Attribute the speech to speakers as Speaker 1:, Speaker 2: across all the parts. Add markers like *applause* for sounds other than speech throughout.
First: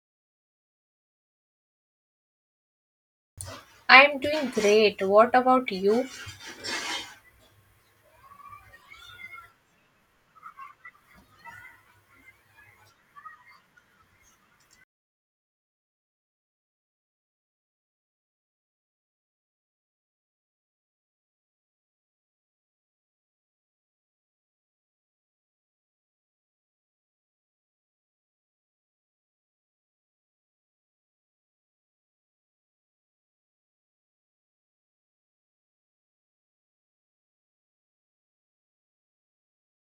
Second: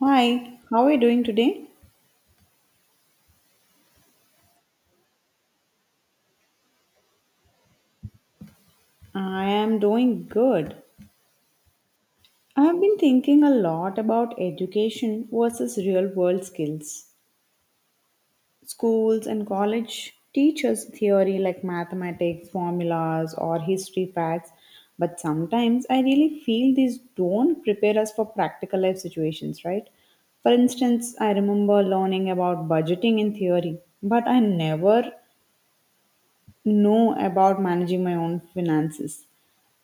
Speaker 1: Hi, how are you doing today?
Speaker 2: I'm doing great. What about you?
Speaker 1: I am doing good. I have been thinking a lot about education versus real world skills. Schools and college teach us theory like mathematics, formulas, or history facts, but sometimes I really feel these don't prepare us for practical life situations, right? For instance, I remember learning about budgeting in theory, but I never know about managing my own finances.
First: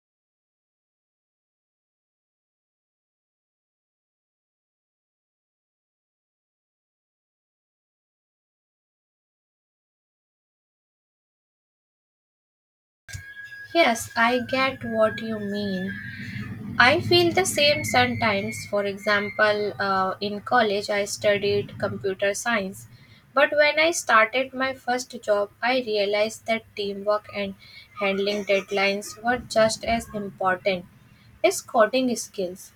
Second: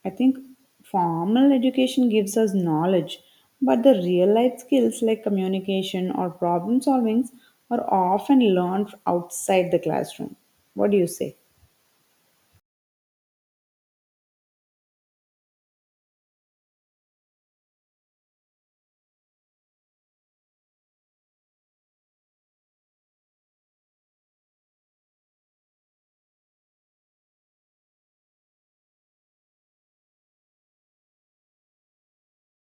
Speaker 1: I think formal education gives us knowledge, but the real life skills like communication or problem solving are often learned outside the classroom. What do you say?
Speaker 2: Yes, I get what you mean. I feel the same sometimes. For example, in college, I studied computer science. But when I started my first job, I realized that teamwork and handling deadlines were just as important as coding skills.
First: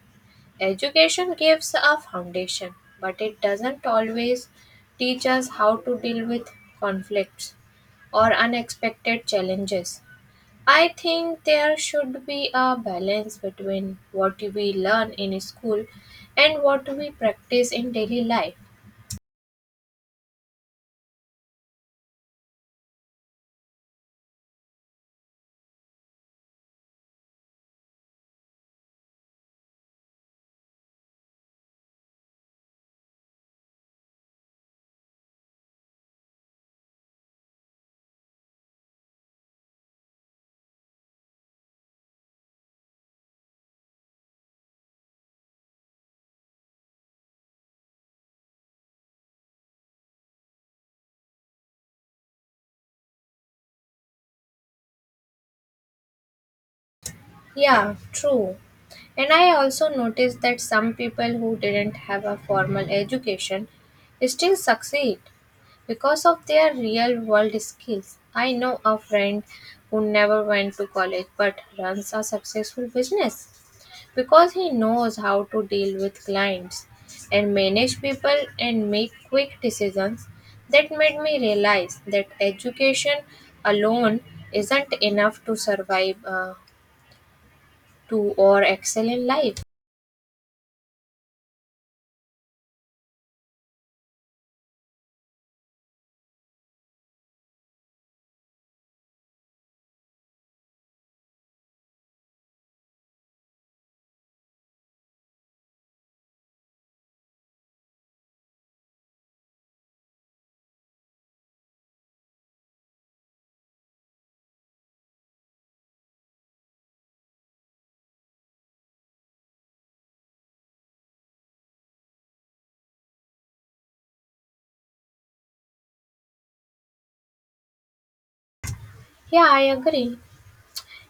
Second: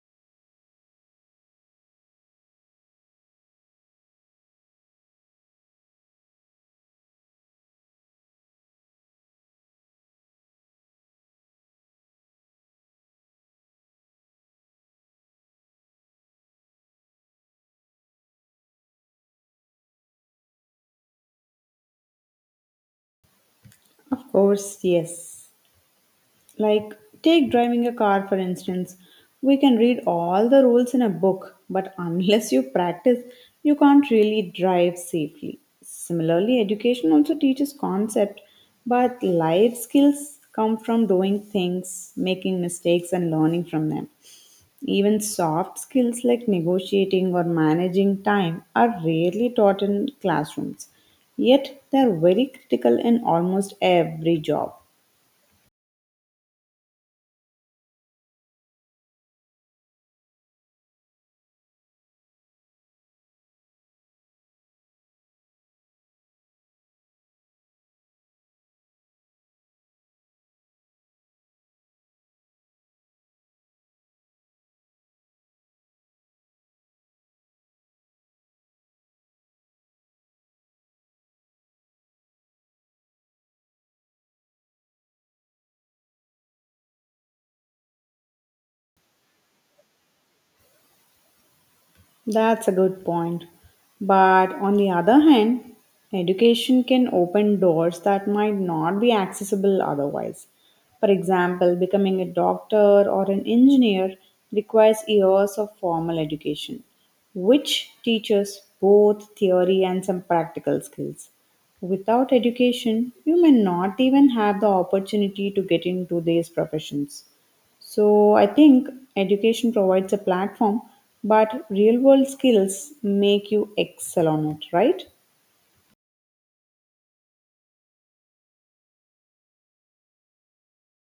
Speaker 2: Education gives a foundation, but it doesn't always teach us how to deal with conflicts or unexpected challenges. I think there should be a balance between what we learn in school and what we practice in daily life.
Speaker 1: Of course, yes. Like, take driving a car for instance. We can read all the rules in a book, but *laughs* unless you practice, you can't really drive safely. Similarly, education also teaches concept, but life skills come from doing things, making mistakes, and learning from them. Even soft skills like negotiating or managing time are rarely taught in classrooms, yet they are very critical in almost every job.
Speaker 2: Yeah, true. And I also noticed that some people who didn't have a formal education still succeed because of their real world skills. I know a friend who never went to college but runs a successful business because he knows how to deal with clients and manage people and make quick decisions. That made me realize that education alone isn't enough to survive. To or excel in life.
Speaker 1: That's a good point. But on the other hand, education can open doors that might not be accessible otherwise. For example, becoming a doctor or an engineer requires years of formal education, which teaches both theory and some practical skills. Without education, you may not even have the opportunity to get into these professions. So I think education provides a platform, but real world skills make you excel on it, right?
Speaker 2: Yeah, I agree.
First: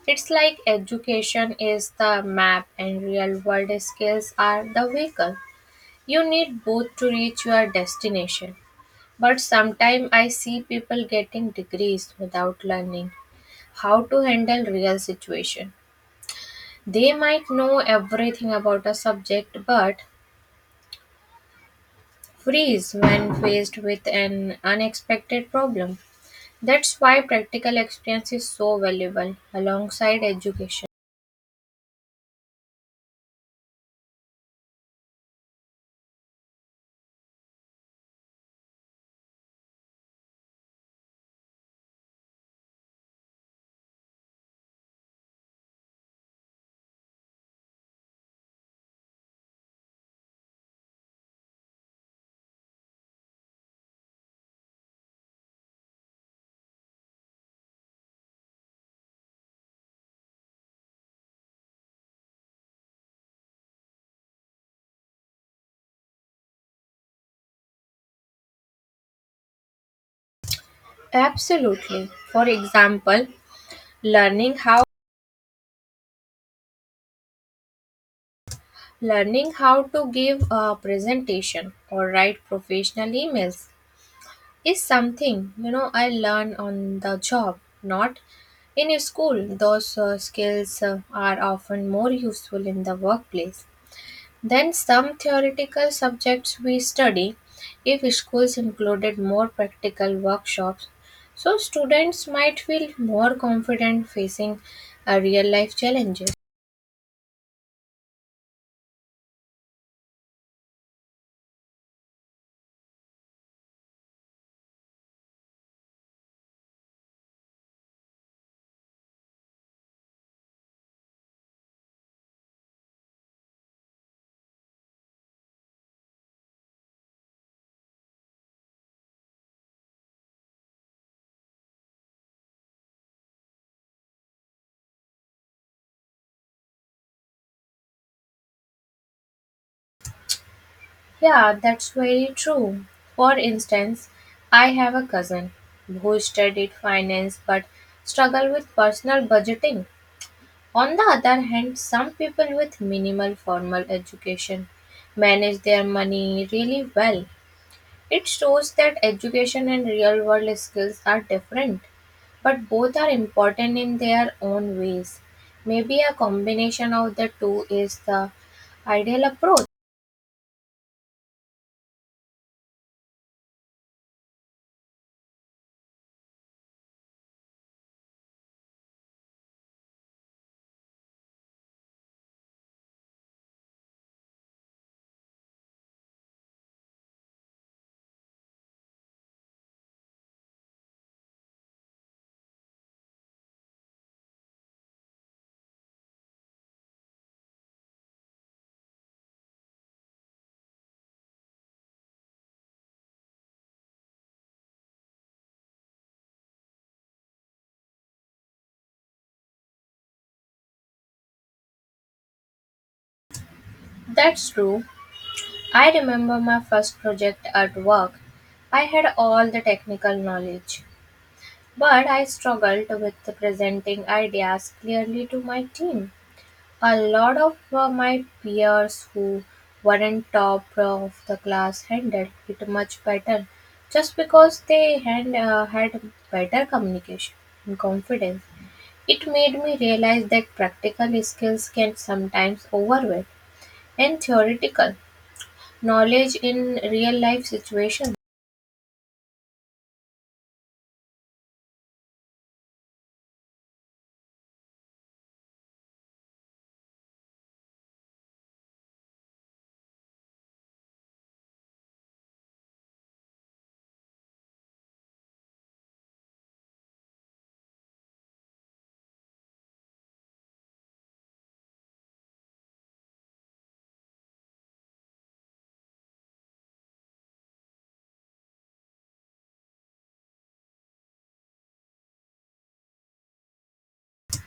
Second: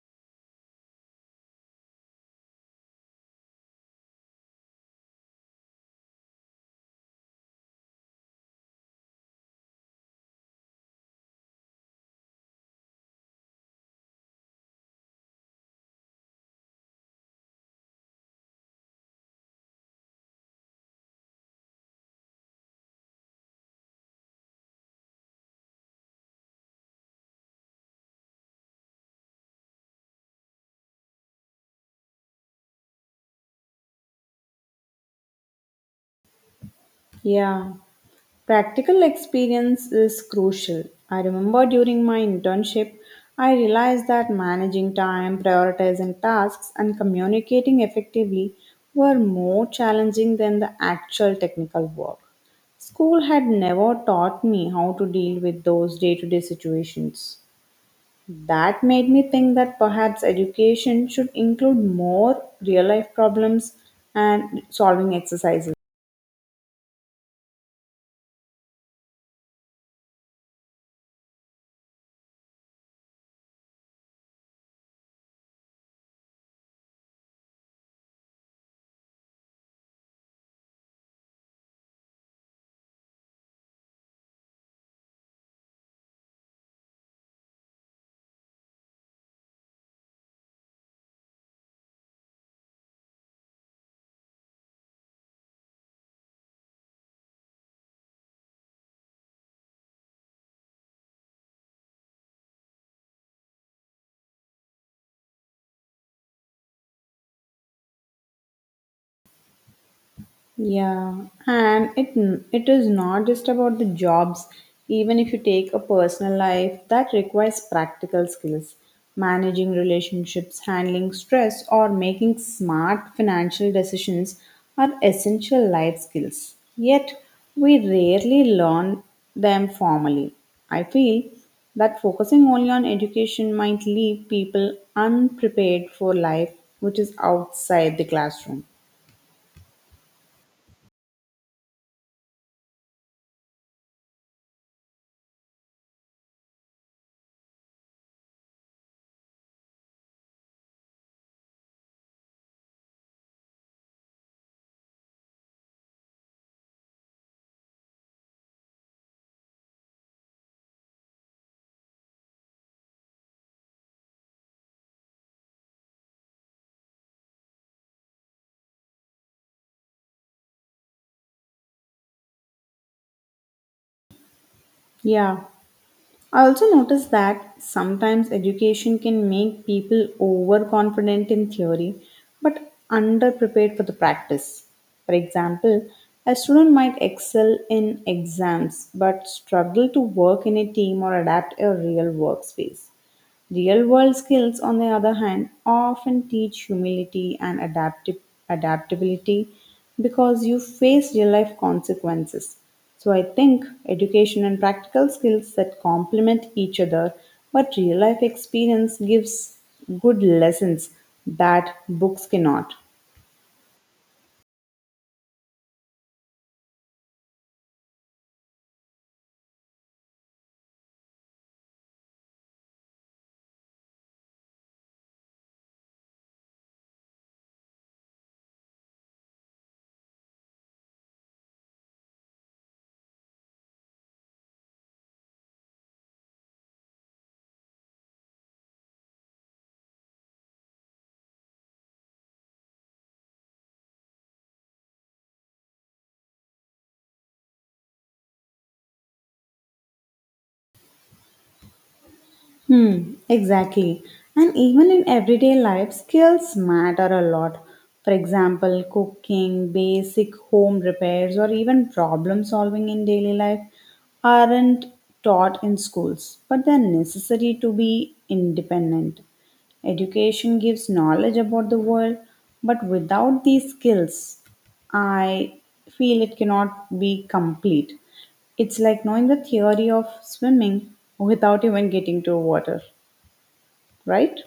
Speaker 2: It's like education is the map and real world skills are the vehicle. You need both to reach your destination. But sometimes I see people getting degrees without learning how to handle real situation. They might know everything about a subject but freeze when faced with an unexpected problem. That's why practical experience is so valuable alongside education.
Speaker 1: Yeah, practical experience is crucial. I remember during my internship, I realized that managing time, prioritizing tasks, and communicating effectively were more challenging than the actual technical work. School had never taught me how to deal with those day to day situations. That made me think that perhaps education should include more real life problems and solving exercises.
Speaker 2: Absolutely. For example, learning how learning how to give a presentation or write professional emails is something I learn on the job, not in a school. Those skills are often more useful in the workplace than some theoretical subjects we study. If schools included more practical workshops, so students might feel more confident facing a real life challenges.
Speaker 1: Yeah, and it is not just about the jobs. Even if you take a personal life, that requires practical skills, managing relationships, handling stress, or making smart financial decisions are essential life skills. Yet, we rarely learn them formally. I feel that focusing only on education might leave people unprepared for life which is outside the classroom.
Speaker 2: Yeah, that's very true. For instance, I have a cousin who studied finance but struggle with personal budgeting. On the other hand, some people with minimal formal education manage their money really well. It shows that education and real world skills are different, but both are important in their own ways. Maybe a combination of the two is the ideal approach.
Speaker 1: Yeah. I also notice that sometimes education can make people overconfident in theory but underprepared for the practice. For example, a student might excel in exams but struggle to work in a team or adapt a real workspace. Real world skills, on the other hand, often teach humility and adaptability because you face real life consequences. So I think education and practical skills that complement each other, but real life experience gives good lessons that books cannot.
Speaker 2: That's true. I remember my first project at work. I had all the technical knowledge, but I struggled with presenting ideas clearly to my team. A lot of my peers who weren't top of the class handled it much better just because they had, had better communication and confidence. It made me realize that practical skills can sometimes overweight and theoretical. Knowledge in real life situations?
Speaker 1: Exactly. And even in everyday life, skills matter a lot. For example, cooking, basic home repairs, or even problem solving in daily life aren't taught in schools, but they're necessary to be independent. Education gives knowledge about the world, but without these skills, I feel it cannot be complete. It's like knowing the theory of swimming without even getting to water, right?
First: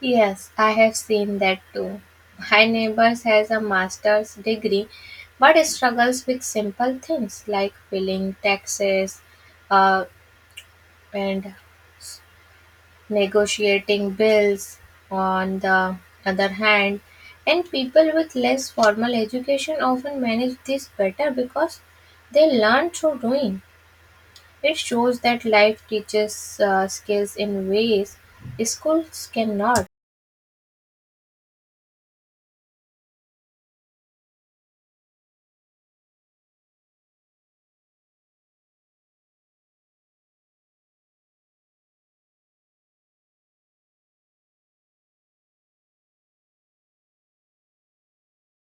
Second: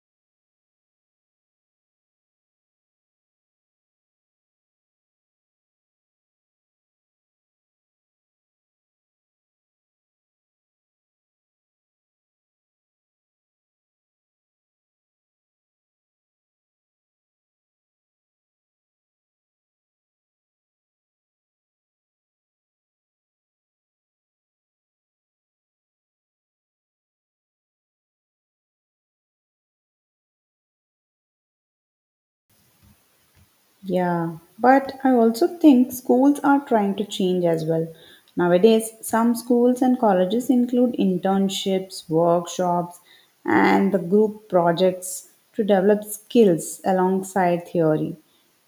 Speaker 2: Yes, I have seen that too. My neighbor has a master's degree but struggles with simple things like filling taxes uh, and negotiating bills. On the other hand, and people with less formal education often manage this better because they learn through doing. It shows that life teaches skills in ways schools cannot.
Speaker 1: Yeah, but I also think schools are trying to change as well. Nowadays, some schools and colleges include internships, workshops, and the group projects to develop skills alongside theory.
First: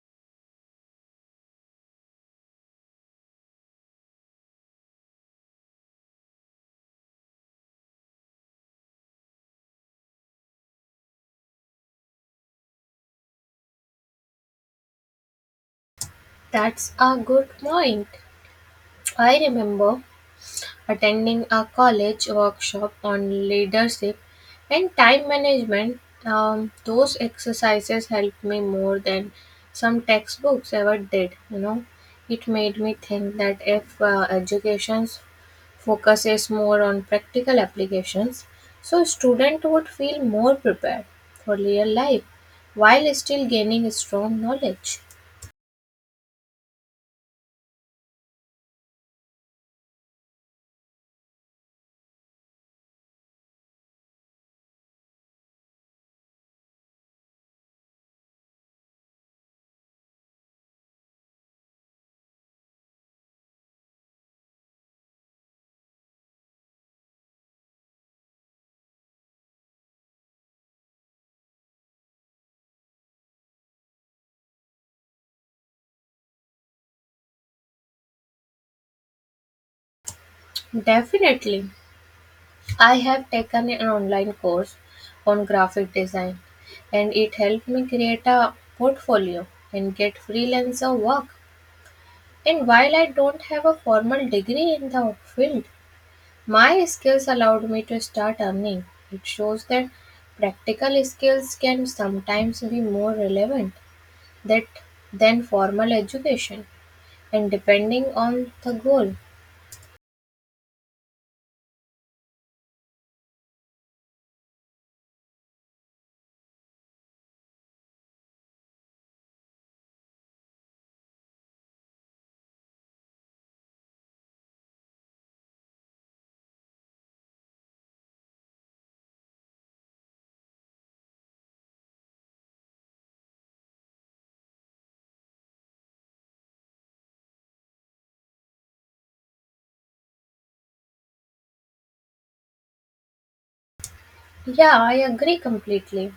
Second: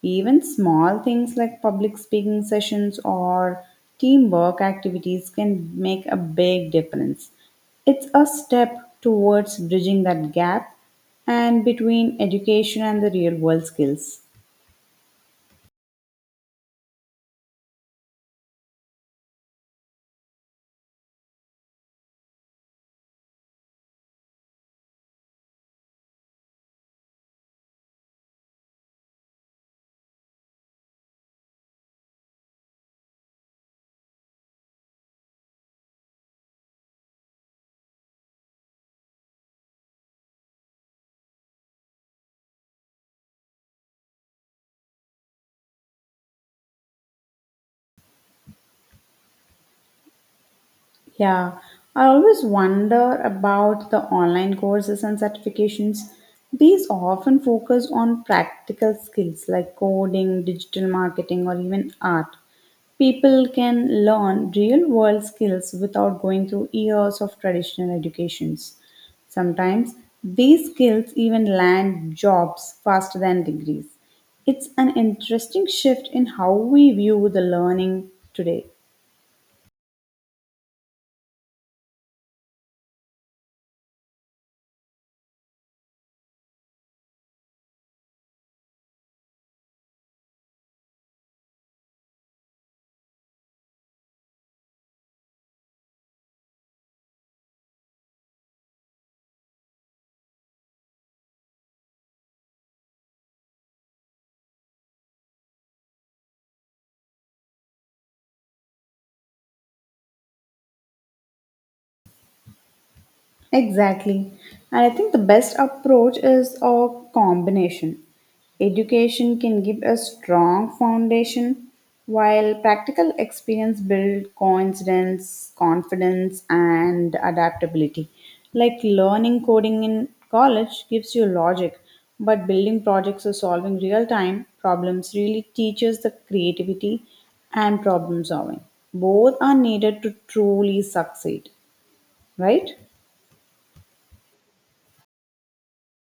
Speaker 1: Even small things like public speaking sessions or teamwork activities can make a big difference. It's a step towards bridging that gap and between education and the real world skills.
Speaker 2: That's a good point. I remember attending a college workshop on leadership and time management. Those exercises helped me more than some textbooks ever did. It made me think that if education focuses more on practical applications, so student would feel more prepared for real life while still gaining strong knowledge.
Speaker 1: Yeah, I always wonder about the online courses and certifications. These often focus on practical skills like coding, digital marketing, or even art. People can learn real world skills without going through years of traditional educations. Sometimes these skills even land jobs faster than degrees. It's an interesting shift in how we view the learning today.
Speaker 2: Definitely. I have taken an online course on graphic design and it helped me create a portfolio and get freelancer work. And while I don't have a formal degree in the field, my skills allowed me to start earning. It shows that practical skills can sometimes be more relevant that than formal education and depending on the goal.
Speaker 1: Exactly. And I think the best approach is a combination. Education can give a strong foundation, while practical experience builds confidence, and adaptability. Like learning coding in college gives you logic, but building projects or solving real time problems really teaches the creativity and problem solving. Both are needed to truly succeed, right?
Speaker 2: Yeah, I agree completely.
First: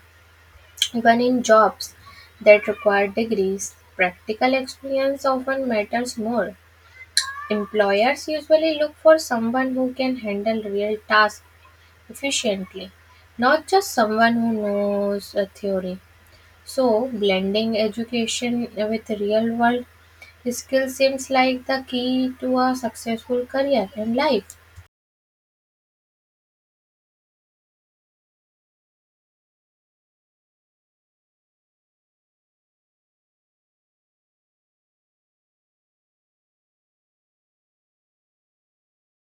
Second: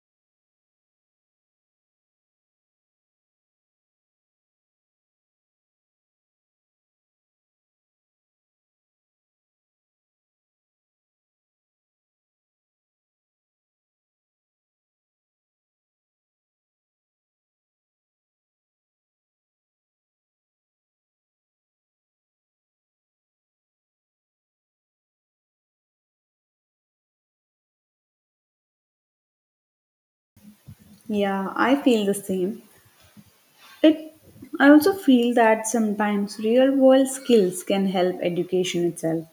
Speaker 2: Even in jobs that require degrees, practical experience often matters more. Employers usually look for someone who can handle real tasks efficiently, not just someone who knows a theory. So, blending education with real world skill seems like the key to a successful career and life.
Speaker 1: Yeah, I feel the same. It, I also feel that sometimes real world skills can help education itself.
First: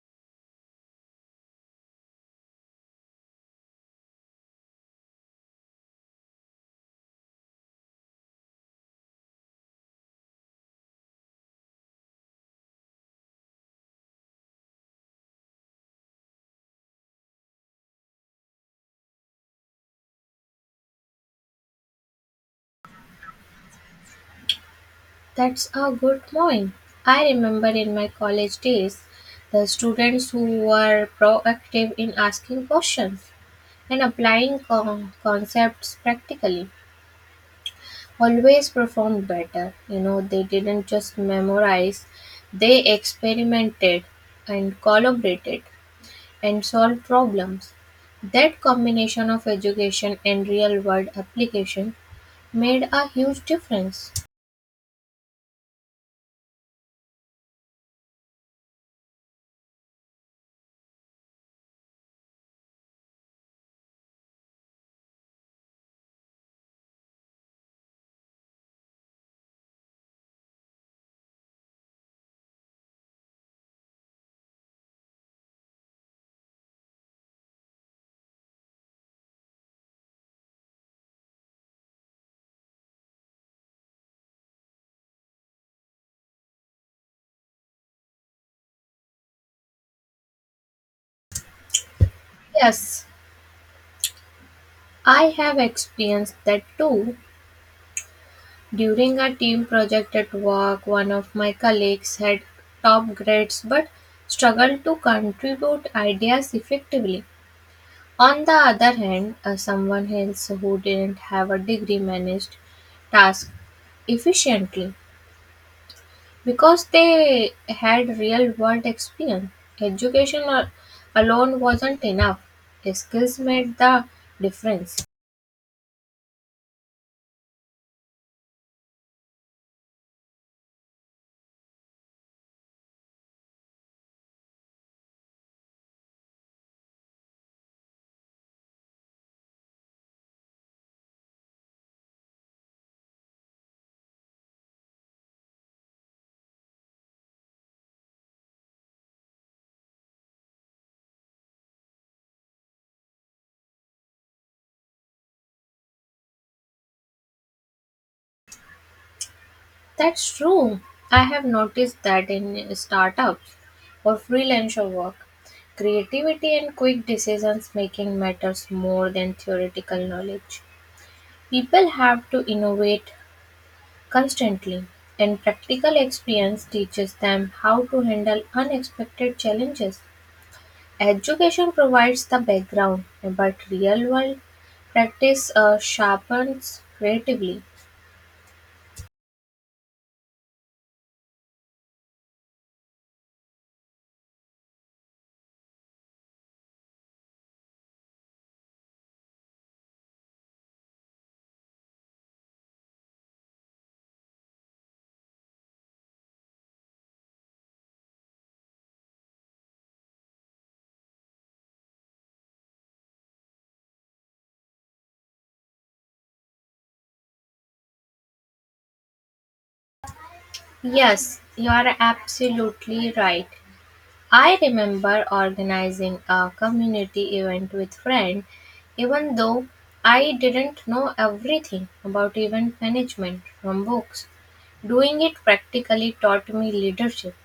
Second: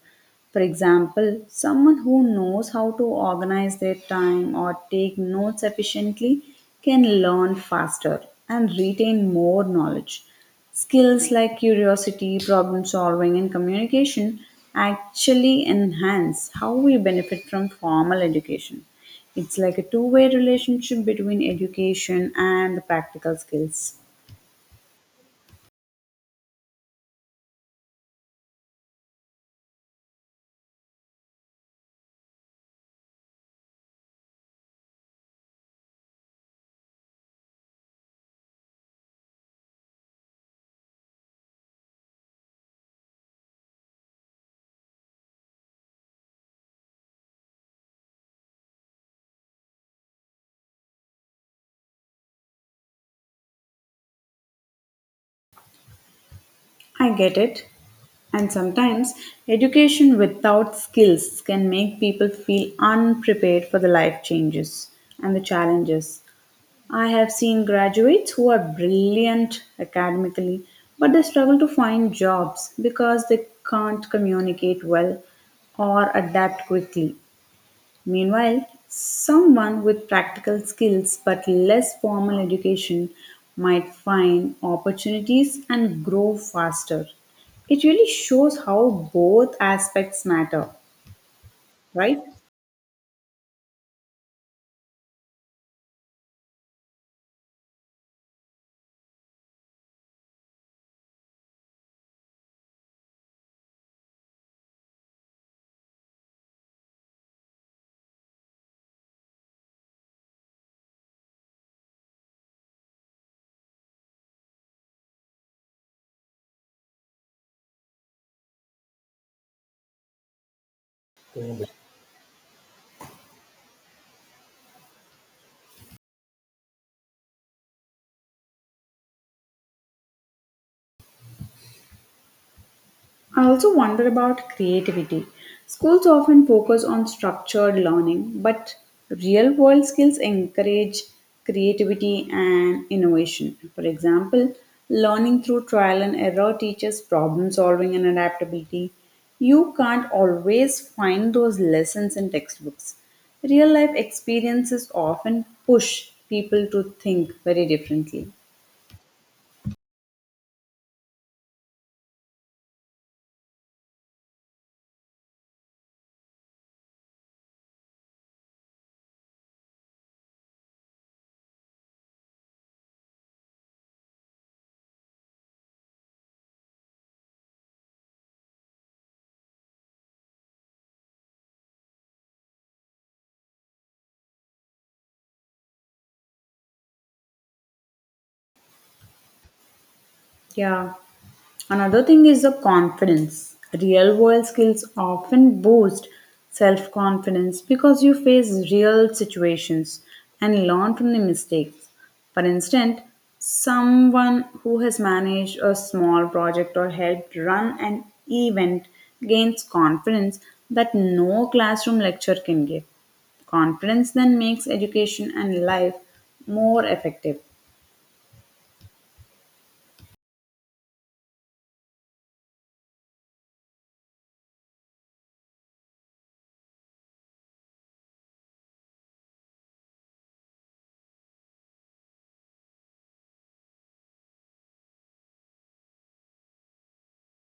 Speaker 1: For example, someone who knows how to organize their time or take notes efficiently can learn faster and retain more knowledge. Skills like curiosity, problem solving, and communication actually enhance how we benefit from formal education. It's like a two-way relationship between education and the practical skills.
Speaker 2: That's a good point. I remember in my college days the students who were proactive in asking questions and applying concepts practically always performed better. They didn't just memorize, they experimented and collaborated and solved problems. That combination of education and real world application made a huge difference.
Speaker 1: I get it. And sometimes education without skills can make people feel unprepared for the life changes and the challenges. I have seen graduates who are brilliant academically, but they struggle to find jobs because they can't communicate well or adapt quickly. Meanwhile, someone with practical skills but less formal education might find opportunities and grow faster. It really shows how both aspects matter, right?
Speaker 2: Yes, I have experienced that too. During a team project at work, one of my colleagues had top grades but struggled to contribute ideas effectively. On the other hand, someone else who didn't have a degree managed tasks efficiently because they had real world experience. Education al- alone wasn't enough, skills made the difference.
Speaker 1: I also wonder about creativity. Schools often focus on structured learning, but real world skills encourage creativity and innovation. For example, learning through trial and error teaches problem solving and adaptability. You can't always find those lessons in textbooks. Real life experiences often push people to think very differently.
Speaker 2: That's true. I have noticed that in startups or freelancer work, creativity and quick decisions making matters more than theoretical knowledge. People have to innovate constantly, and practical experience teaches them how to handle unexpected challenges. Education provides the background, but real world practice sharpens creatively.
Speaker 1: Yeah. Another thing is the confidence. Real world skills often boost self confidence because you face real situations and learn from the mistakes. For instance, someone who has managed a small project or helped run an event gains confidence that no classroom lecture can give. Confidence then makes education and life more effective.
Speaker 2: Yes, you are absolutely right. I remember organizing a community event with friends, even though I didn't know everything about event management from books. Doing it practically taught me leadership,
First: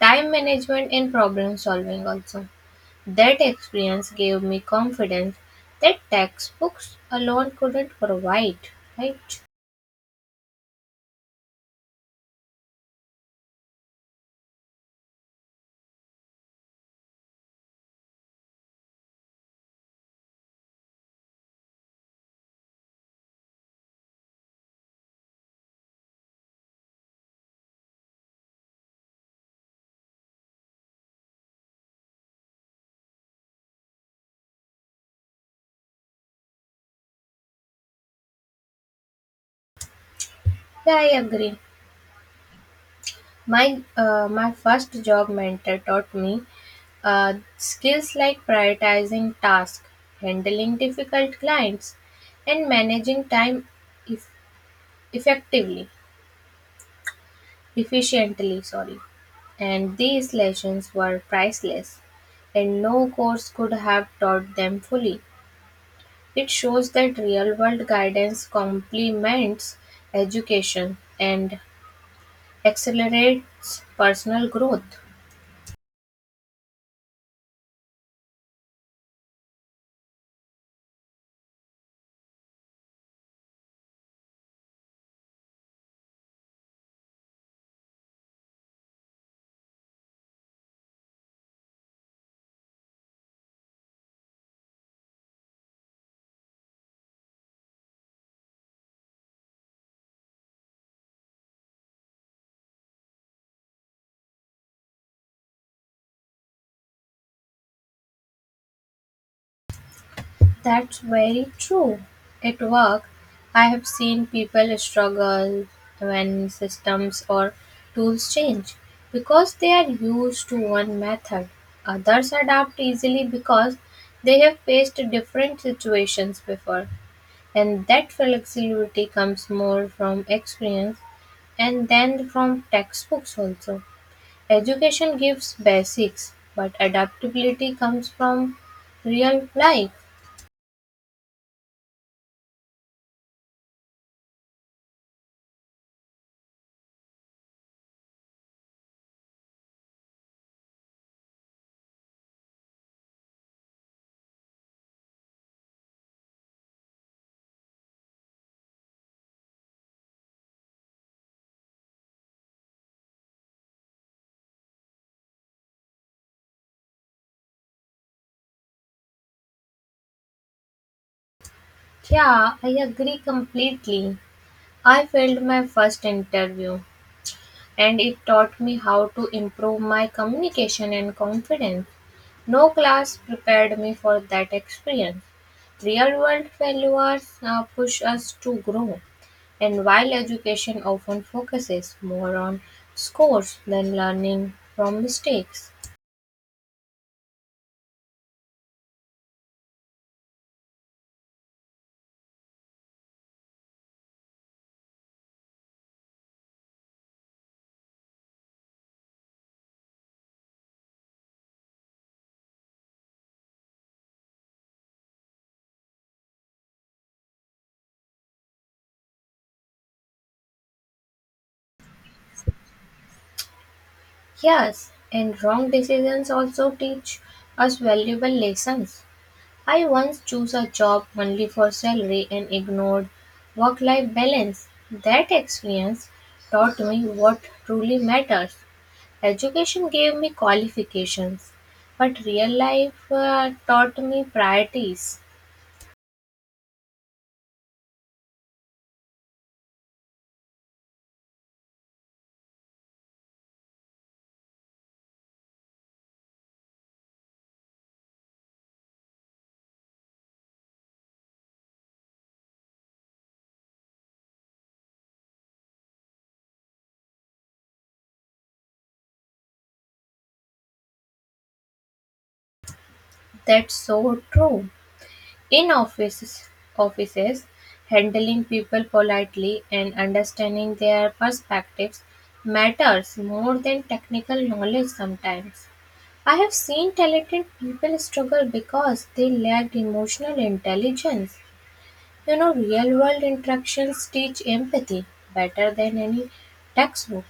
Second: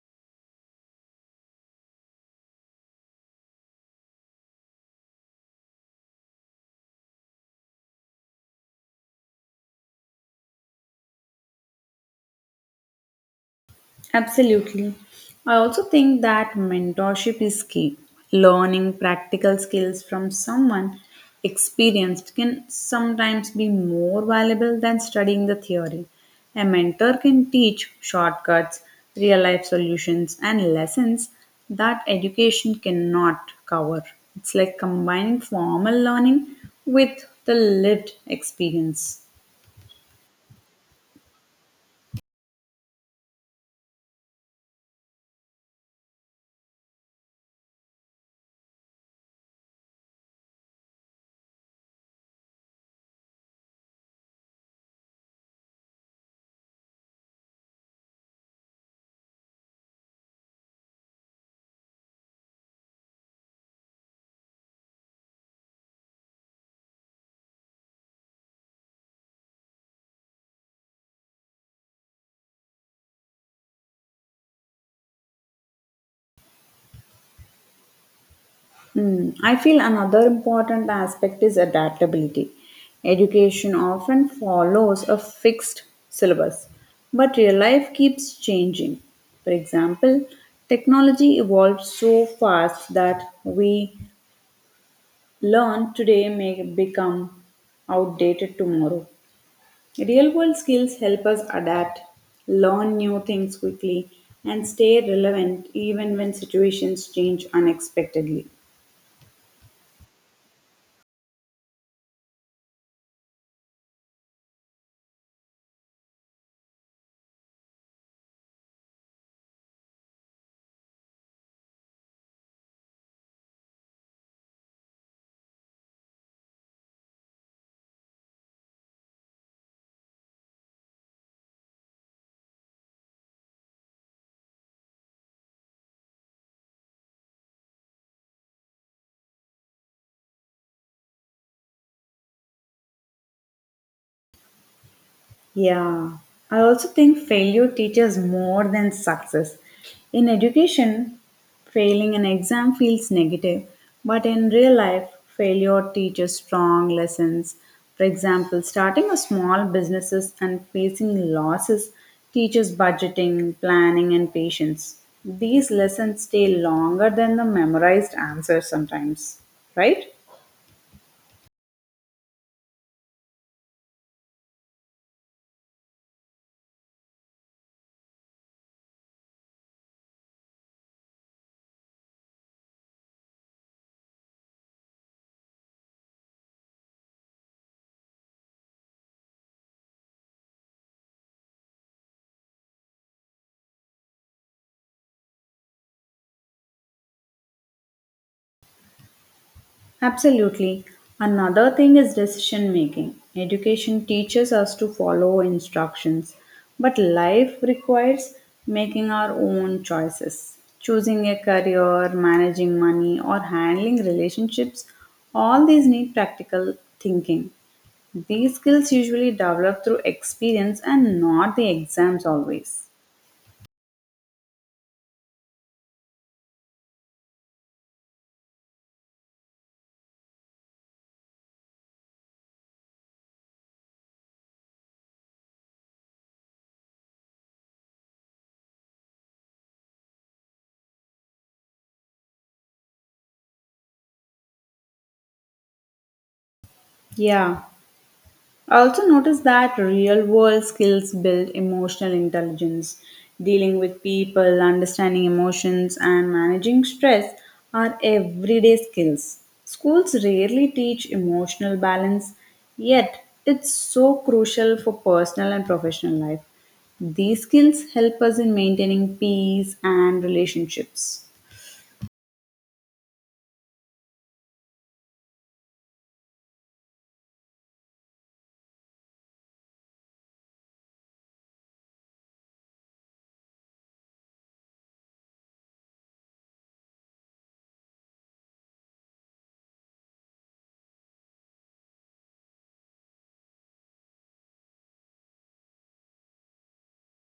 Speaker 2: time management, and problem solving also. That experience gave me confidence that textbooks alone couldn't provide, right?
Speaker 1: Absolutely. I also think that mentorship is key. Learning practical skills from someone experienced can sometimes be more valuable than studying the theory. A mentor can teach shortcuts, real life solutions, and lessons that education cannot cover. It's like combining formal learning with the lived experience.
Speaker 2: Yeah, I agree. My first job mentor taught me skills like prioritizing tasks, handling difficult clients, and managing time eff effectively, efficiently. Sorry, and these lessons were priceless, and no course could have taught them fully. It shows that real-world guidance complements education and accelerates personal growth.
Speaker 1: I feel another important aspect is adaptability. Education often follows a fixed syllabus, but real life keeps changing. For example, technology evolves so fast that we learn today may become outdated tomorrow. Real world skills help us adapt, learn new things quickly, and stay relevant even when situations change unexpectedly.
Speaker 2: That's very true. At work, I have seen people struggle when systems or tools change because they are used to one method. Others adapt easily because they have faced different situations before, and that flexibility comes more from experience and then from textbooks also. Education gives basics, but adaptability comes from real life.
Speaker 1: Yeah, I also think failure teaches more than success. In education, failing an exam feels negative, but in real life, failure teaches strong lessons. For example, starting a small businesses and facing losses teaches budgeting, planning, and patience. These lessons stay longer than the memorized answers sometimes, right?
Speaker 2: Yeah, I agree completely. I failed my first interview and it taught me how to improve my communication and confidence. No class prepared me for that experience. Real world failures push us to grow, and while education often focuses more on scores than learning from mistakes.
Speaker 1: Absolutely. Another thing is decision making. Education teaches us to follow instructions, but life requires making our own choices. Choosing a career, managing money, or handling relationships, all these need practical thinking. These skills usually develop through experience and not the exams always.
Speaker 2: Yes, and wrong decisions also teach us valuable lessons. I once chose a job only for salary and ignored work life balance. That experience taught me what truly matters. Education gave me qualifications, but real life taught me priorities.
Speaker 1: Yeah, I also noticed that real world skills build emotional intelligence. Dealing with people, understanding emotions, and managing stress are everyday skills. Schools rarely teach emotional balance, yet, it's so crucial for personal and professional life. These skills help us in maintaining peace and relationships.
Speaker 2: That's so true. In offices, handling people politely and understanding their perspectives matters more than technical knowledge sometimes. I have seen talented people struggle because they lacked emotional intelligence. Real world interactions teach empathy better than any textbook.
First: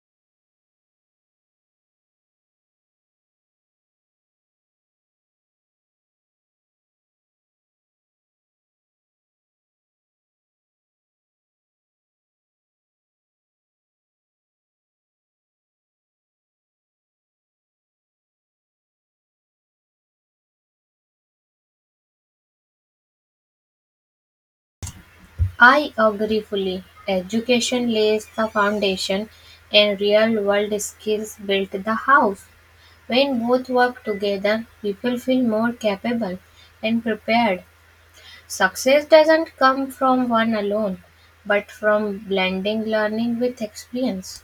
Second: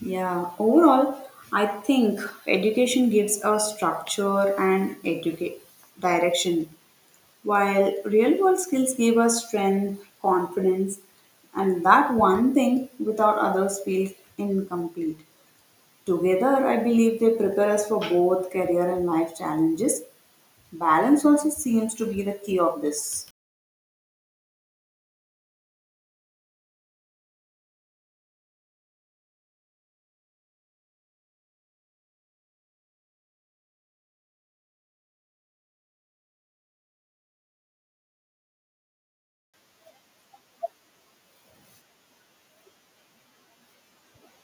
Speaker 1: Yeah, overall, I think education gives a structure and educate direction, while real world skills give us strength, confidence, and that one thing without others feels incomplete. Together, I believe they prepare us for both career and life challenges. Balance also seems to be the key of this.
Speaker 2: I agree fully. Education lays the foundation and real world skills build the house. When both work together, people feel more capable and prepared. Success doesn't come from one alone, but from blending learning with experience.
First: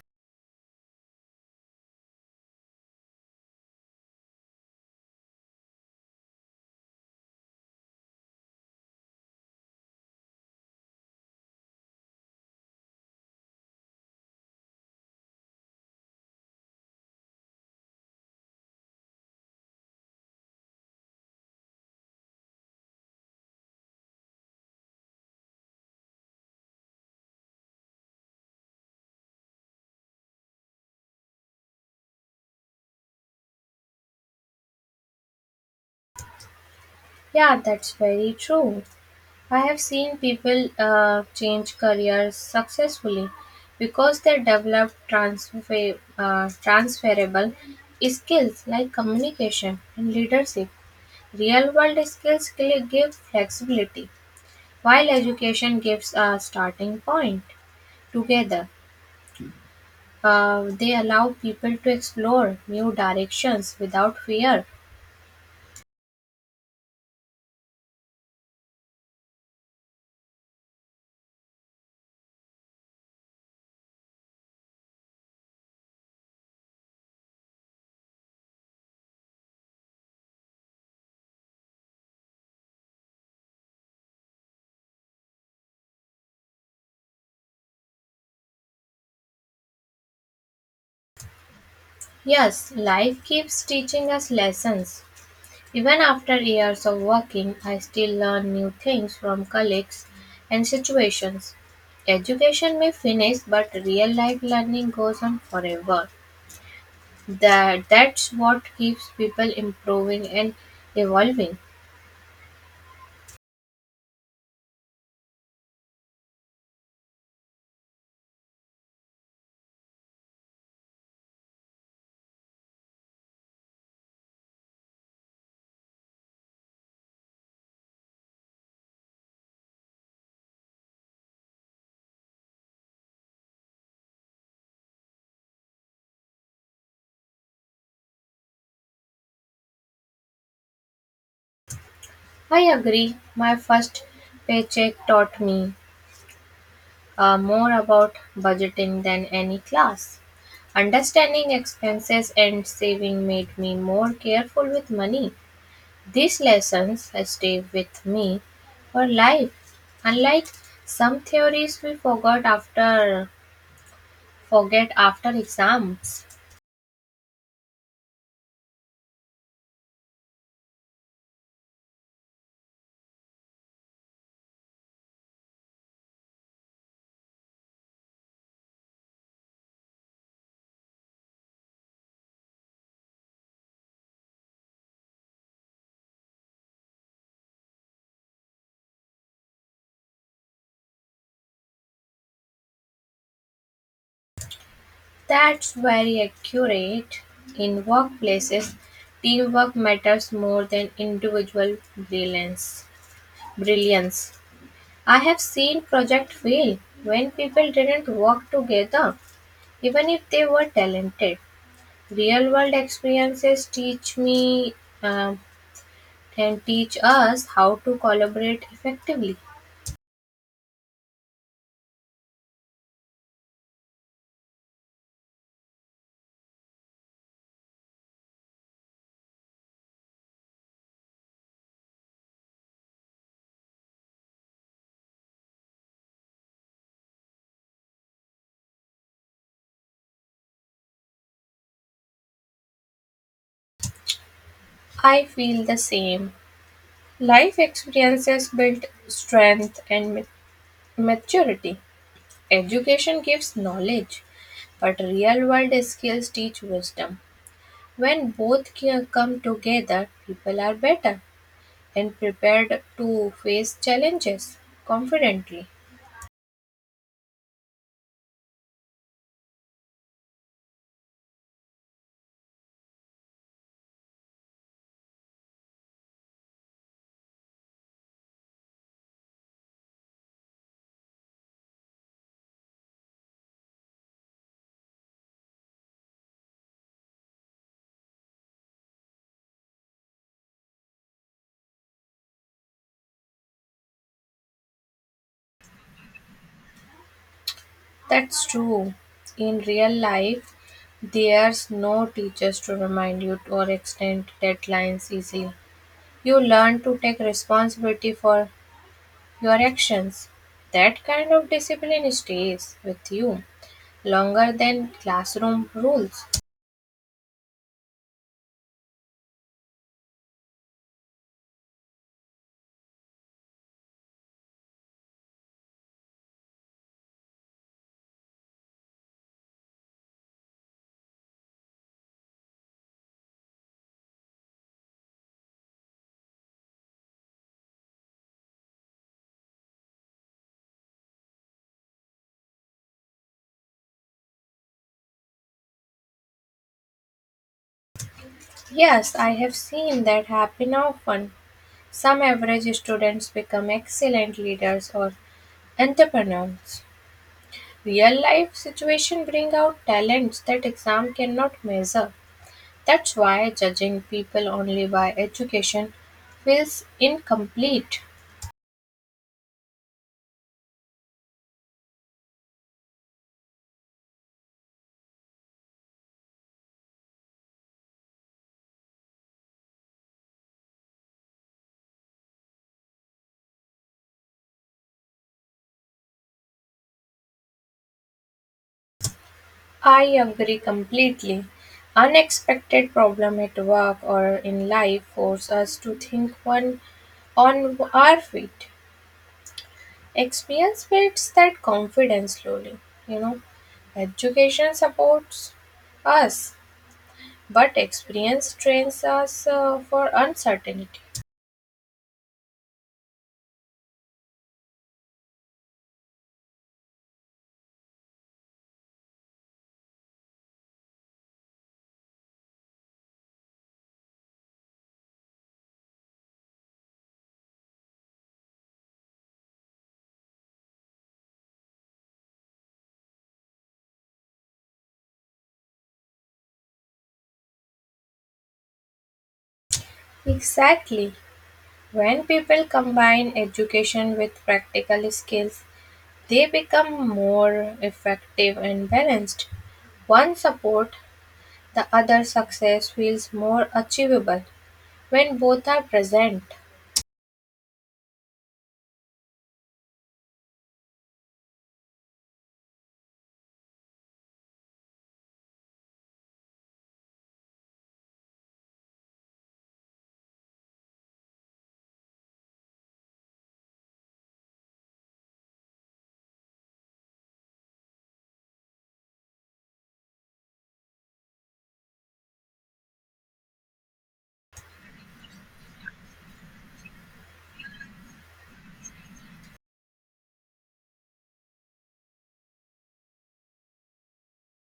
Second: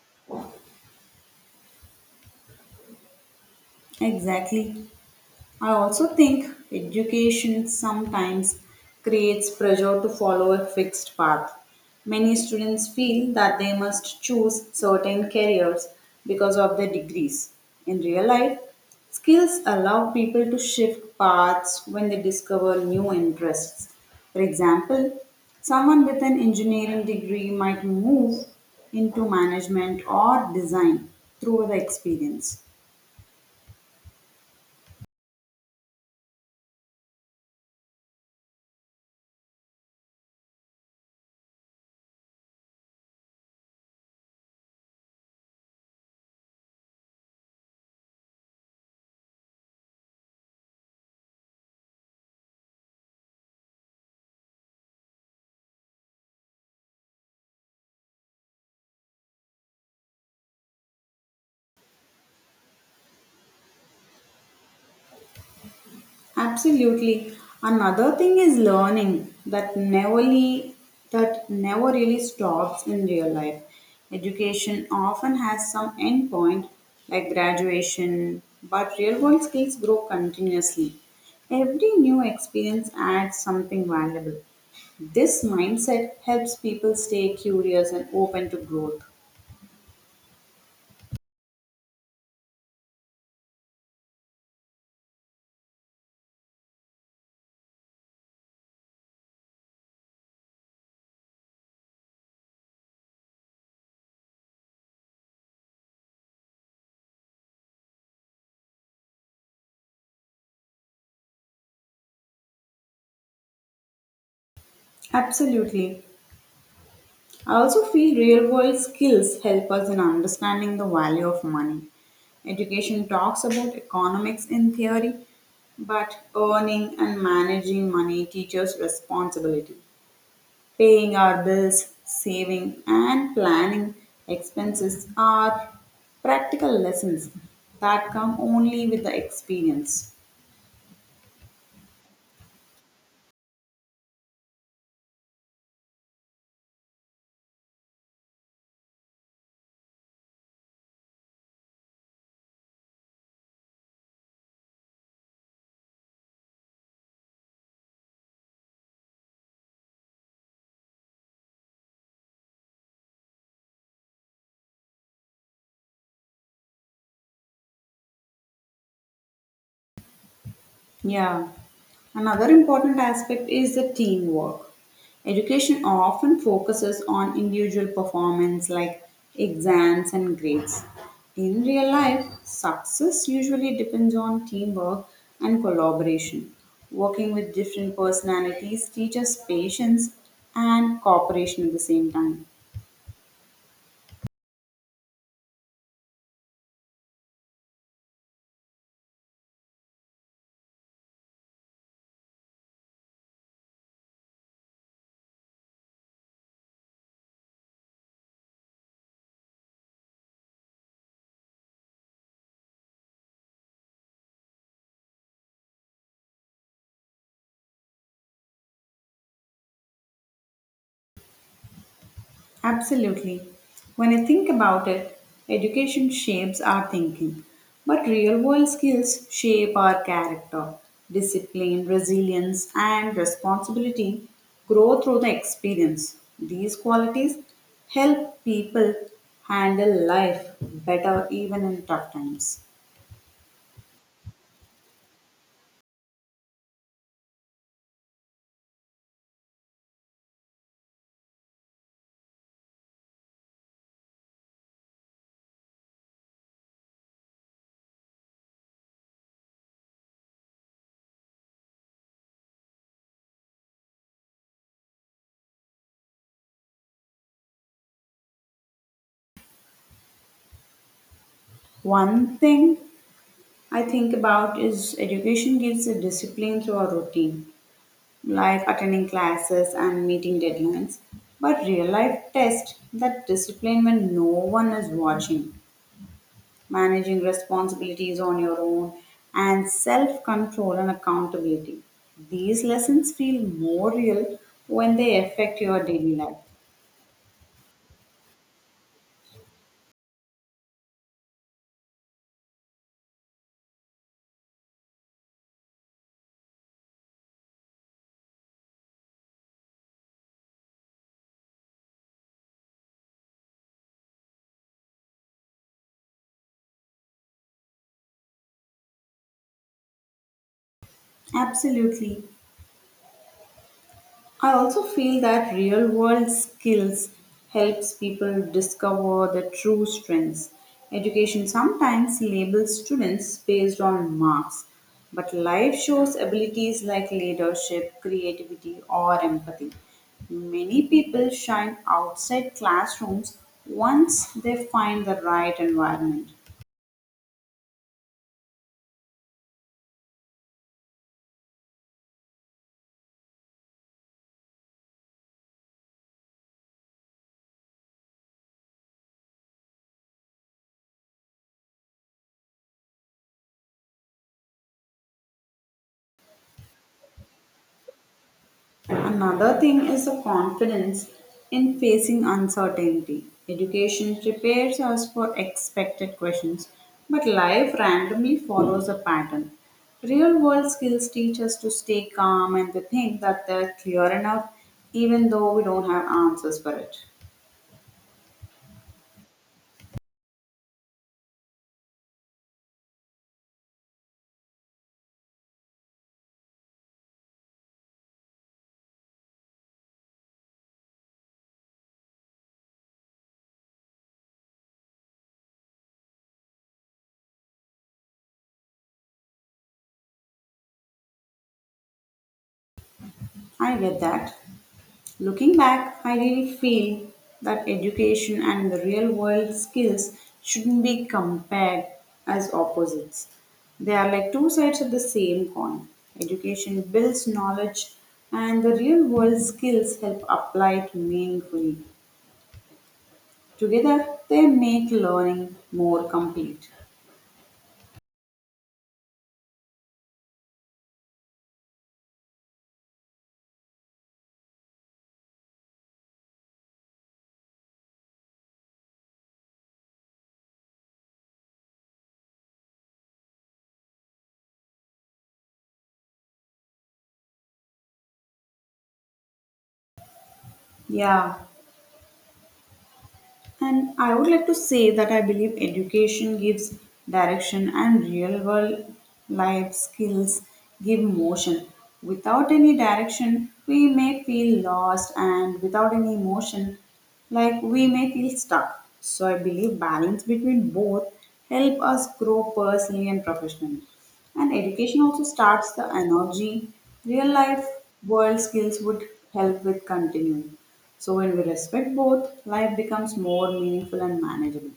Speaker 1: Exactly. I also think education sometimes creates pressure to follow a fixed path. Many students feel that they must choose certain careers because of their degrees. In real life, skills allow people to shift paths when they discover new interests. For example, someone with an engineering degree might move into management or design through the experience.
Speaker 2: Yeah, that's very true. I have seen people change careers successfully because they develop transferable skills like communication and leadership. Real world skills give flexibility, while education gives a starting point. Together, they allow people to explore new directions without fear.
Speaker 1: Absolutely. Another thing is learning that never really stops in real life. Education often has some end point like graduation, but real world skills grow continuously. Every new experience adds something valuable. This mindset helps people stay curious and open to growth.
Speaker 2: Yes, life keeps teaching us lessons. Even after years of working, I still learn new things from colleagues and situations. Education may finish, but real life learning goes on forever. That's what keeps people improving and evolving.
Speaker 1: Absolutely. I also feel real world skills help us in understanding the value of money. Education talks about economics in theory, but earning and managing money teaches responsibility. Paying our bills, saving, and planning expenses are practical lessons that come only with the experience.
Speaker 2: I agree. My first paycheck taught me more about budgeting than any class. Understanding expenses and saving made me more careful with money. These lessons stay with me for life. Unlike some theories we forgot after forget after exams.
Speaker 1: Yeah. Another important aspect is the teamwork. Education often focuses on individual performance like exams and grades. In real life, success usually depends on teamwork and collaboration. Working with different personalities teaches patience and cooperation at the same time.
Speaker 2: That's very accurate. In workplaces, teamwork matters more than individual brilliance. I have seen project fail when people didn't work together, even if they were talented. Real world experiences teach me um, and teach us how to collaborate effectively.
Speaker 1: Absolutely. When I think about it, education shapes our thinking, but real world skills shape our character. Discipline, resilience, and responsibility grow through the experience. These qualities help people handle life better even in tough times.
Speaker 2: I feel the same. Life experiences build strength and maturity. Education gives knowledge, but real world skills teach wisdom. When both come together, people are better and prepared to face challenges confidently.
Speaker 1: One thing I think about is education gives a discipline through a routine. Like attending classes and meeting deadlines. But real life tests that discipline when no one is watching, managing responsibilities on your own, and self control and accountability. These lessons feel more real when they affect your daily life.
Speaker 2: That's true. In real life, there's no teachers to remind you or extend deadlines easily. You learn to take responsibility for your actions. That kind of discipline stays with you longer than classroom rules.
Speaker 1: Absolutely. I also feel that real world skills helps people discover their true strengths. Education sometimes labels students based on marks, but life shows abilities like leadership, creativity, or empathy. Many people shine outside classrooms once they find the right environment.
Speaker 2: Yes, I have seen that happen often. Some average students become excellent leaders or entrepreneurs. Real life situation bring out talents that exam cannot measure. That's why judging people only by education feels incomplete.
Speaker 1: Another thing is the confidence in facing uncertainty. Education prepares us for expected questions, but life randomly follows a pattern. Real world skills teach us to stay calm and to think that they're clear enough, even though we don't have answers for it.
Speaker 2: I agree completely. Unexpected problem at work or in life force us to think one on our feet. Experience builds that confidence slowly. You know, education supports us, but experience trains us for uncertainty.
Speaker 1: I get that. Looking back, I really feel that education and the real world skills shouldn't be compared as opposites. They are like two sides of the same coin. Education builds knowledge, and the real world skills help apply it meaningfully. Together, they make learning more complete.
Speaker 2: Exactly. When people combine education with practical skills, they become more effective and balanced. One support. The other success feels more achievable when both are present.
Speaker 1: Yeah, and I would like to say that I believe education gives direction and real world life skills give motion. Without any direction, we may feel lost, and without any motion, like we may feel stuck. So I believe balance between both help us grow personally and professionally. And education also starts the energy. Real life world skills would help with continuing. So when we respect both, life becomes more meaningful and manageable.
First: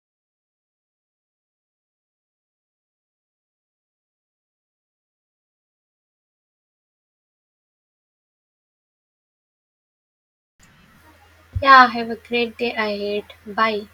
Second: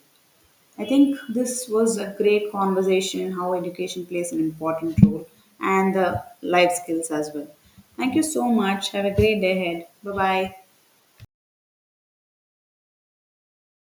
Speaker 1: I think this was a great conversation how education plays an important role and the life skills as well. Thank you so much. Have a great day ahead. Bye bye.
Speaker 2: Yeah, have a great day ahead. Bye.